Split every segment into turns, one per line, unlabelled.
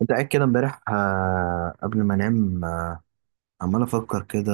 كنت قاعد كده امبارح قبل ما انام عمال افكر كده.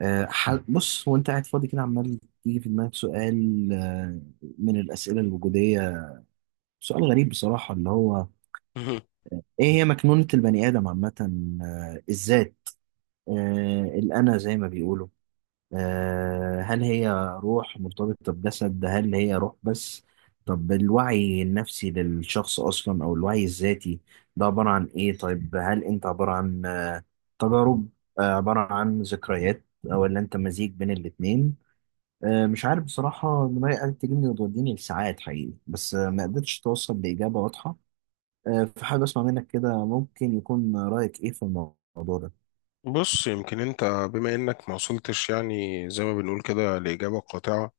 بص وانت قاعد فاضي كده عمال يجي في دماغك سؤال، من الاسئله الوجوديه. سؤال غريب بصراحه اللي هو
مهم.
ايه هي مكنونه البني ادم عامه. الذات، الانا زي ما بيقولوا. هل هي روح مرتبطه بجسد، هل هي روح بس؟ طب الوعي النفسي للشخص اصلا او الوعي الذاتي ده عباره عن ايه؟ طيب هل انت عباره عن تجارب، عبارة عن ذكريات، أو اللي أنت مزيج بين الاتنين؟ مش عارف بصراحة، دماغي قالت تجيبني وتوديني لساعات حقيقي بس ما قدرتش توصل لإجابة واضحة. فحابب أسمع منك كده، ممكن يكون رأيك إيه في الموضوع ده؟
بص يمكن انت بما انك ما وصلتش، يعني زي ما بنقول كده، لإجابة قاطعة،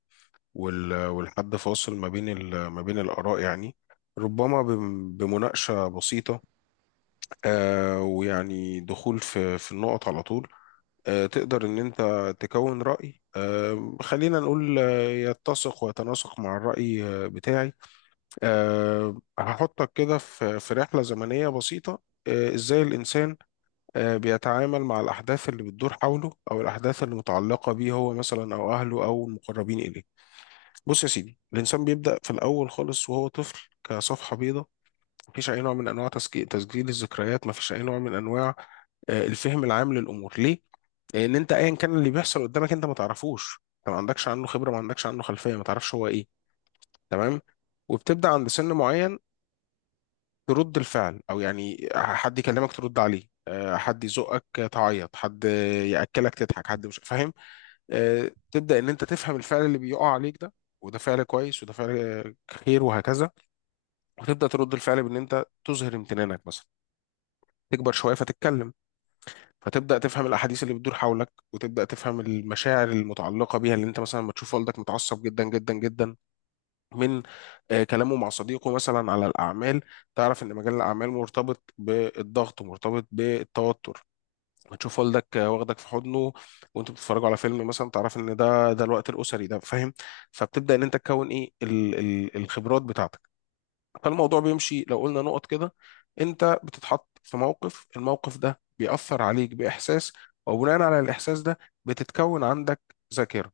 والحد فاصل ما بين ما بين الآراء، يعني ربما بمناقشة بسيطة. ويعني دخول في النقط على طول. تقدر ان انت تكون رأي، خلينا نقول، يتسق ويتناسق مع الرأي بتاعي. هحطك كده في رحلة زمنية بسيطة. ازاي الإنسان بيتعامل مع الأحداث اللي بتدور حوله أو الأحداث اللي متعلقة بيه هو مثلا، أو أهله أو المقربين إليه. بص يا سيدي، الإنسان بيبدأ في الأول خالص وهو طفل كصفحة بيضاء. مفيش أي نوع من أنواع تسجيل الذكريات، مفيش أي نوع من أنواع الفهم العام للأمور. ليه؟ لأن أنت أيا كان اللي بيحصل قدامك أنت ما تعرفوش، أنت ما عندكش عنه خبرة، ما عندكش عنه خلفية، ما تعرفش هو إيه. تمام؟ وبتبدأ عند سن معين ترد الفعل، او يعني حد يكلمك ترد عليه، حد يزقك تعيط، حد ياكلك تضحك، حد مش فاهم. تبدا ان انت تفهم الفعل اللي بيقع عليك ده، وده فعل كويس وده فعل خير وهكذا، وتبدا ترد الفعل بان انت تظهر امتنانك مثلا. تكبر شويه فتتكلم، فتبدا تفهم الاحاديث اللي بتدور حولك، وتبدا تفهم المشاعر المتعلقه بيها، اللي انت مثلا لما تشوف والدك متعصب جدا جدا جدا من كلامه مع صديقه مثلا على الأعمال، تعرف إن مجال الأعمال مرتبط بالضغط، مرتبط بالتوتر. هتشوف والدك واخدك في حضنه، وانتوا بتتفرجوا على فيلم مثلا، تعرف ان ده الوقت الاسري، ده فاهم. فبتبدا ان انت تكون ايه ال ال الخبرات بتاعتك. فالموضوع بيمشي لو قلنا نقط كده: انت بتتحط في موقف، الموقف ده بيأثر عليك بإحساس، وبناء على الإحساس ده بتتكون عندك ذاكرة.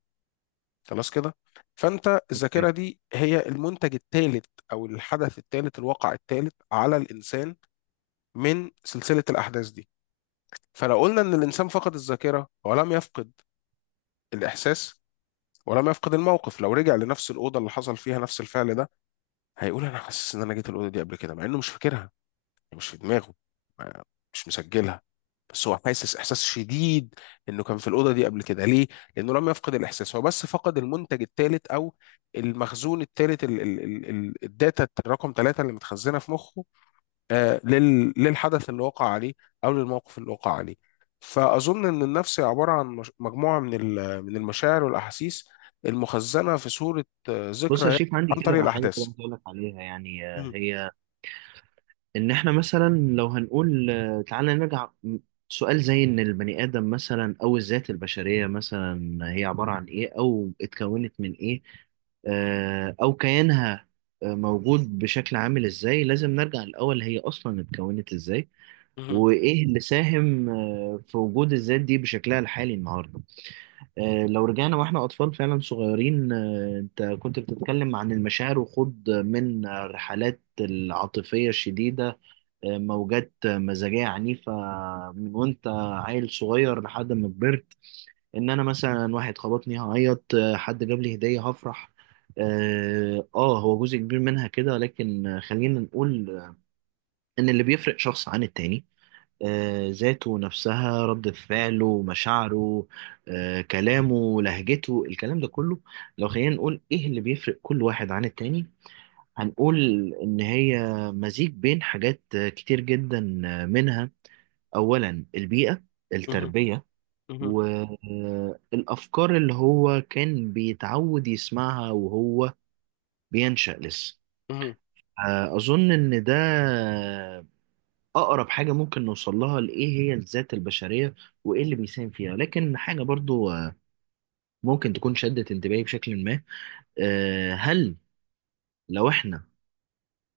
خلاص كده. فانت الذاكره دي هي المنتج الثالث او الحدث الثالث، الواقع الثالث على الانسان من سلسله الاحداث دي. فلو قلنا ان الانسان فقد الذاكره ولم يفقد الاحساس، ولم يفقد الموقف، لو رجع لنفس الاوضه اللي حصل فيها نفس الفعل ده، هيقول انا حاسس ان انا جيت الاوضه دي قبل كده، مع انه مش فاكرها، مش في دماغه، ما- مش مسجلها، بس هو حاسس احساس شديد انه كان في الاوضه دي قبل كده. ليه؟ لانه لم يفقد الاحساس، هو بس فقد المنتج الثالث او المخزون الثالث، الداتا الرقم ثلاثة اللي متخزنه في مخه، للحدث اللي وقع عليه او للموقف اللي وقع عليه. فاظن ان النفس هي عباره عن مجموعه من من المشاعر والاحاسيس المخزنه في صوره
بص يا
ذكرى
شريف، عندي
عن طريق
كده حاجة كده
الاحداث.
عايز أقول لك عليها يعني،
مهم.
هي ان احنا مثلا لو هنقول، تعالى نرجع سؤال زي ان البني ادم مثلا او الذات البشريه مثلا هي عباره عن ايه او اتكونت من ايه. او كيانها موجود بشكل عامل ازاي؟ لازم نرجع الاول هي اصلا اتكونت ازاي
مهم.
وايه اللي ساهم في وجود الذات دي بشكلها الحالي النهارده. لو رجعنا واحنا اطفال فعلا صغيرين، انت كنت بتتكلم عن المشاعر وخوض من الرحلات العاطفيه الشديده، موجات مزاجية عنيفة من وانت عيل صغير لحد ما كبرت. ان انا مثلا واحد خبطني هعيط، حد جاب لي هدية هفرح. اه، هو جزء كبير منها كده، لكن خلينا نقول ان اللي بيفرق شخص عن التاني ذاته نفسها، ردة فعله، مشاعره، كلامه، لهجته، الكلام ده كله. لو خلينا نقول ايه اللي بيفرق كل واحد عن التاني، هنقول ان هي مزيج بين حاجات كتير جدا. منها أولا البيئة،
مهم.
التربية،
مهم.
والأفكار اللي هو كان بيتعود يسمعها وهو بينشأ لسه.
مهم.
أظن إن ده أقرب حاجة ممكن نوصل لها لإيه هي الذات البشرية وإيه اللي بيساهم فيها. لكن حاجة برضو ممكن تكون شدت انتباهي بشكل ما. هل لو إحنا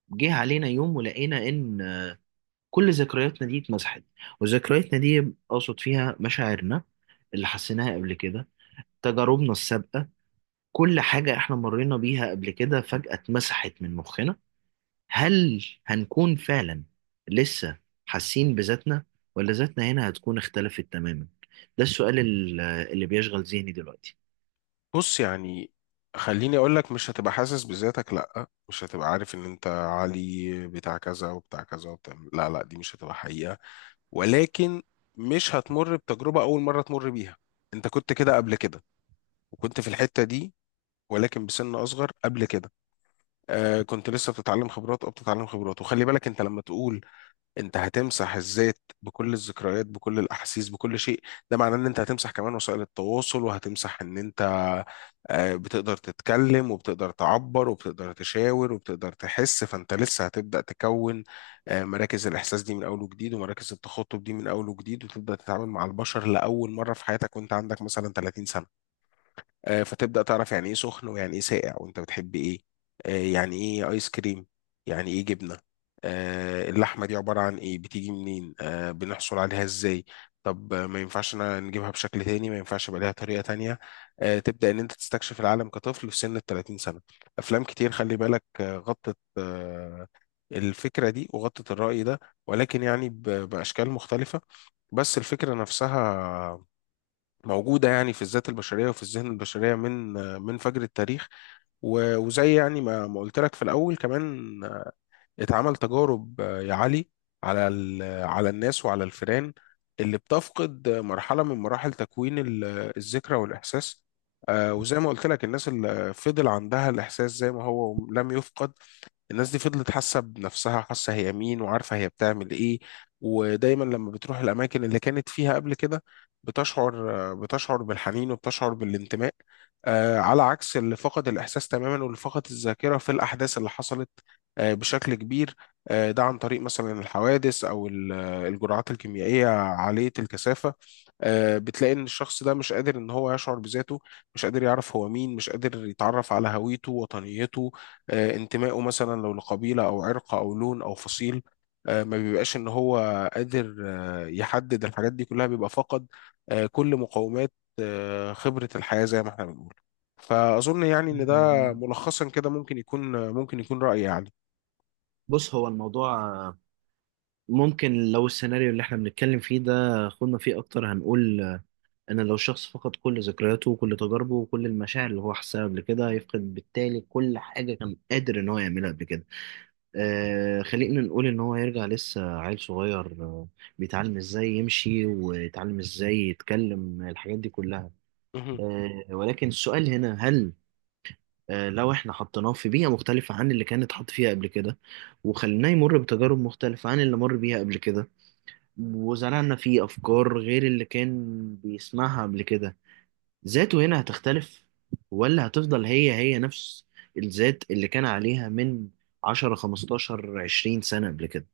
جه علينا يوم ولقينا إن كل ذكرياتنا دي اتمسحت، وذكرياتنا دي أقصد فيها مشاعرنا اللي حسيناها قبل كده، تجاربنا السابقة، كل حاجة احنا مرينا بيها قبل كده فجأة اتمسحت من مخنا، هل هنكون فعلا لسه حاسين بذاتنا، ولا ذاتنا هنا هتكون اختلفت تماما؟ ده السؤال اللي بيشغل ذهني دلوقتي.
بص يعني خليني اقول لك: مش هتبقى حاسس بذاتك، لا، مش هتبقى عارف ان انت علي بتاع كذا وبتاع كذا وبتاع، لا لا، دي مش هتبقى حقيقة. ولكن مش هتمر بتجربة اول مرة تمر بيها، انت كنت كده قبل كده، وكنت في الحتة دي، ولكن بسن اصغر قبل كده. كنت لسه بتتعلم خبرات او بتتعلم خبرات. وخلي بالك انت لما تقول انت هتمسح الذات بكل الذكريات بكل الاحاسيس بكل شيء، ده معناه ان انت هتمسح كمان وسائل التواصل، وهتمسح ان انت بتقدر تتكلم وبتقدر تعبر وبتقدر تشاور وبتقدر تحس، فانت لسه هتبدأ تكون مراكز الاحساس دي من اول وجديد، ومراكز التخاطب دي من اول وجديد، وتبدأ تتعامل مع البشر لاول مرة في حياتك وانت عندك مثلا 30 سنة. فتبدأ تعرف يعني ايه سخن ويعني ايه ساقع وانت بتحب ايه، يعني ايه ايس كريم، يعني ايه جبنة، اللحمة دي عبارة عن ايه، بتيجي منين، بنحصل عليها ازاي. طب ما ينفعش أنا نجيبها بشكل تاني، ما ينفعش يبقى ليها طريقة تانية. تبدأ ان انت تستكشف العالم كطفل في سن ال 30 سنة. افلام كتير، خلي بالك، غطت الفكرة دي وغطت الرأي ده، ولكن يعني بأشكال مختلفة. بس الفكرة نفسها موجودة يعني في الذات البشرية وفي الذهن البشرية من فجر التاريخ. وزي يعني ما قلت لك في الأول كمان، اتعمل تجارب يا علي على على الناس وعلى الفئران اللي بتفقد مرحلة من مراحل تكوين الذكرى والإحساس. وزي ما قلت لك، الناس اللي فضل عندها الإحساس زي ما هو لم يفقد، الناس دي فضلت حاسه بنفسها، وحاسه هي مين، وعارفه هي بتعمل ايه. ودايما لما بتروح الاماكن اللي كانت فيها قبل كده، بتشعر بالحنين وبتشعر بالانتماء، على عكس اللي فقد الاحساس تماما واللي فقد الذاكره في الاحداث اللي حصلت بشكل كبير. ده عن طريق مثلا الحوادث او الجرعات الكيميائيه عاليه الكثافه. بتلاقي ان الشخص ده مش قادر ان هو يشعر بذاته، مش قادر يعرف هو مين، مش قادر يتعرف على هويته، وطنيته، انتمائه، مثلا لو لقبيلة أو عرق أو لون أو فصيل. ما بيبقاش إن هو قادر يحدد الحاجات دي كلها، بيبقى فقد كل مقومات خبرة الحياة زي ما احنا بنقول. فأظن يعني إن ده،
مم.
ملخصا كده، ممكن يكون ممكن يكون رأيي يعني.
بص هو الموضوع ممكن لو السيناريو اللي احنا بنتكلم فيه ده خدنا فيه اكتر، هنقول ان لو شخص فقد كل ذكرياته وكل تجاربه وكل المشاعر اللي هو حسها قبل كده، هيفقد بالتالي كل حاجة كان قادر ان هو يعملها قبل كده. خلينا نقول ان هو يرجع لسه عيل صغير، بيتعلم ازاي يمشي ويتعلم ازاي يتكلم، الحاجات دي كلها.
مهم.
ولكن السؤال هنا هل لو احنا حطيناه في بيئة مختلفة عن اللي كان اتحط فيها قبل كده، وخليناه يمر بتجارب مختلفة عن اللي مر بيها قبل كده، وزرعنا فيه افكار غير اللي كان بيسمعها قبل كده، ذاته هنا هتختلف ولا هتفضل هي هي نفس الذات اللي كان عليها من 10 15 20 سنة قبل كده؟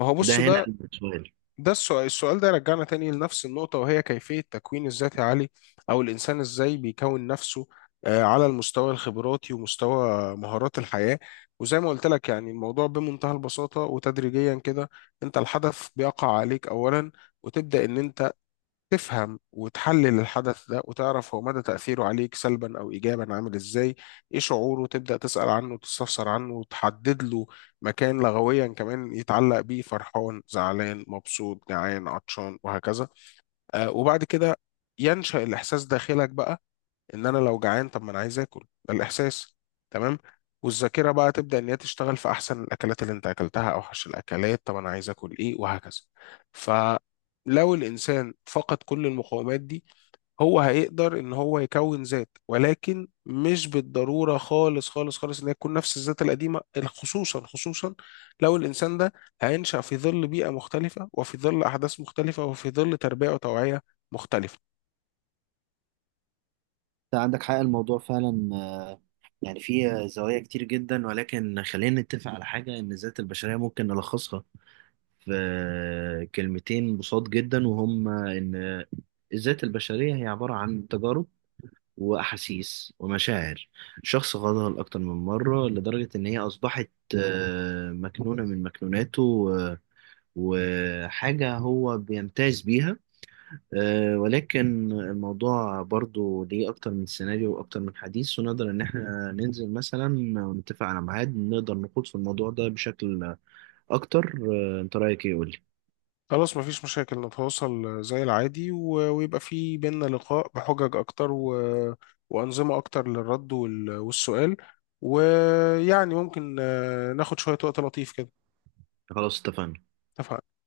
ما هو
ده
بص،
هنا
ده
السؤال.
ده السؤال ده يرجعنا تاني لنفس النقطة، وهي كيفية تكوين الذات يا علي، أو الإنسان إزاي بيكون نفسه على المستوى الخبراتي ومستوى مهارات الحياة. وزي ما قلت لك يعني الموضوع بمنتهى البساطة وتدريجيا كده: أنت الحدث بيقع عليك أولا، وتبدأ إن أنت تفهم وتحلل الحدث ده، وتعرف هو مدى تأثيره عليك سلبا أو إيجابا، عامل إزاي، إيه شعوره، تبدأ تسأل عنه وتستفسر عنه وتحدد له مكان لغويا كمان يتعلق بيه: فرحان، زعلان، مبسوط، جعان، عطشان، وهكذا. وبعد كده ينشأ الإحساس داخلك بقى، ان انا لو جعان، طب ما انا عايز اكل، ده الاحساس. تمام. والذاكره بقى تبدا ان هي تشتغل في احسن الاكلات اللي انت اكلتها، اوحش الاكلات، طب انا عايز اكل ايه، وهكذا. فلو الانسان فقد كل المقومات دي، هو هيقدر ان هو يكون ذات، ولكن مش بالضروره خالص خالص خالص ان هي تكون نفس الذات القديمه. خصوصا خصوصا لو الانسان ده هينشا في ظل بيئه مختلفه، وفي ظل احداث مختلفه، وفي ظل تربيه وتوعيه مختلفه.
انت عندك حق، الموضوع فعلا يعني فيه زوايا كتير جدا، ولكن خلينا نتفق على حاجة إن الذات البشرية ممكن نلخصها في كلمتين بساط جدا، وهم إن الذات البشرية هي عبارة عن تجارب وأحاسيس ومشاعر. شخص غضب أكتر من مرة لدرجة إن هي أصبحت مكنونة من مكنوناته وحاجة هو بيمتاز بيها. ولكن الموضوع برضو ليه أكتر من سيناريو وأكتر من حديث، ونقدر إن إحنا ننزل مثلا ونتفق على ميعاد نقدر نخوض في الموضوع ده بشكل أكتر. أنت رأيك إيه؟ قولي.
خلاص، مفيش مشاكل، نتواصل زي العادي ويبقى في بينا لقاء بحجج أكتر وأنظمة أكتر للرد والسؤال. ويعني ممكن ناخد شوية وقت لطيف كده.
خلاص اتفقنا.
اتفقنا.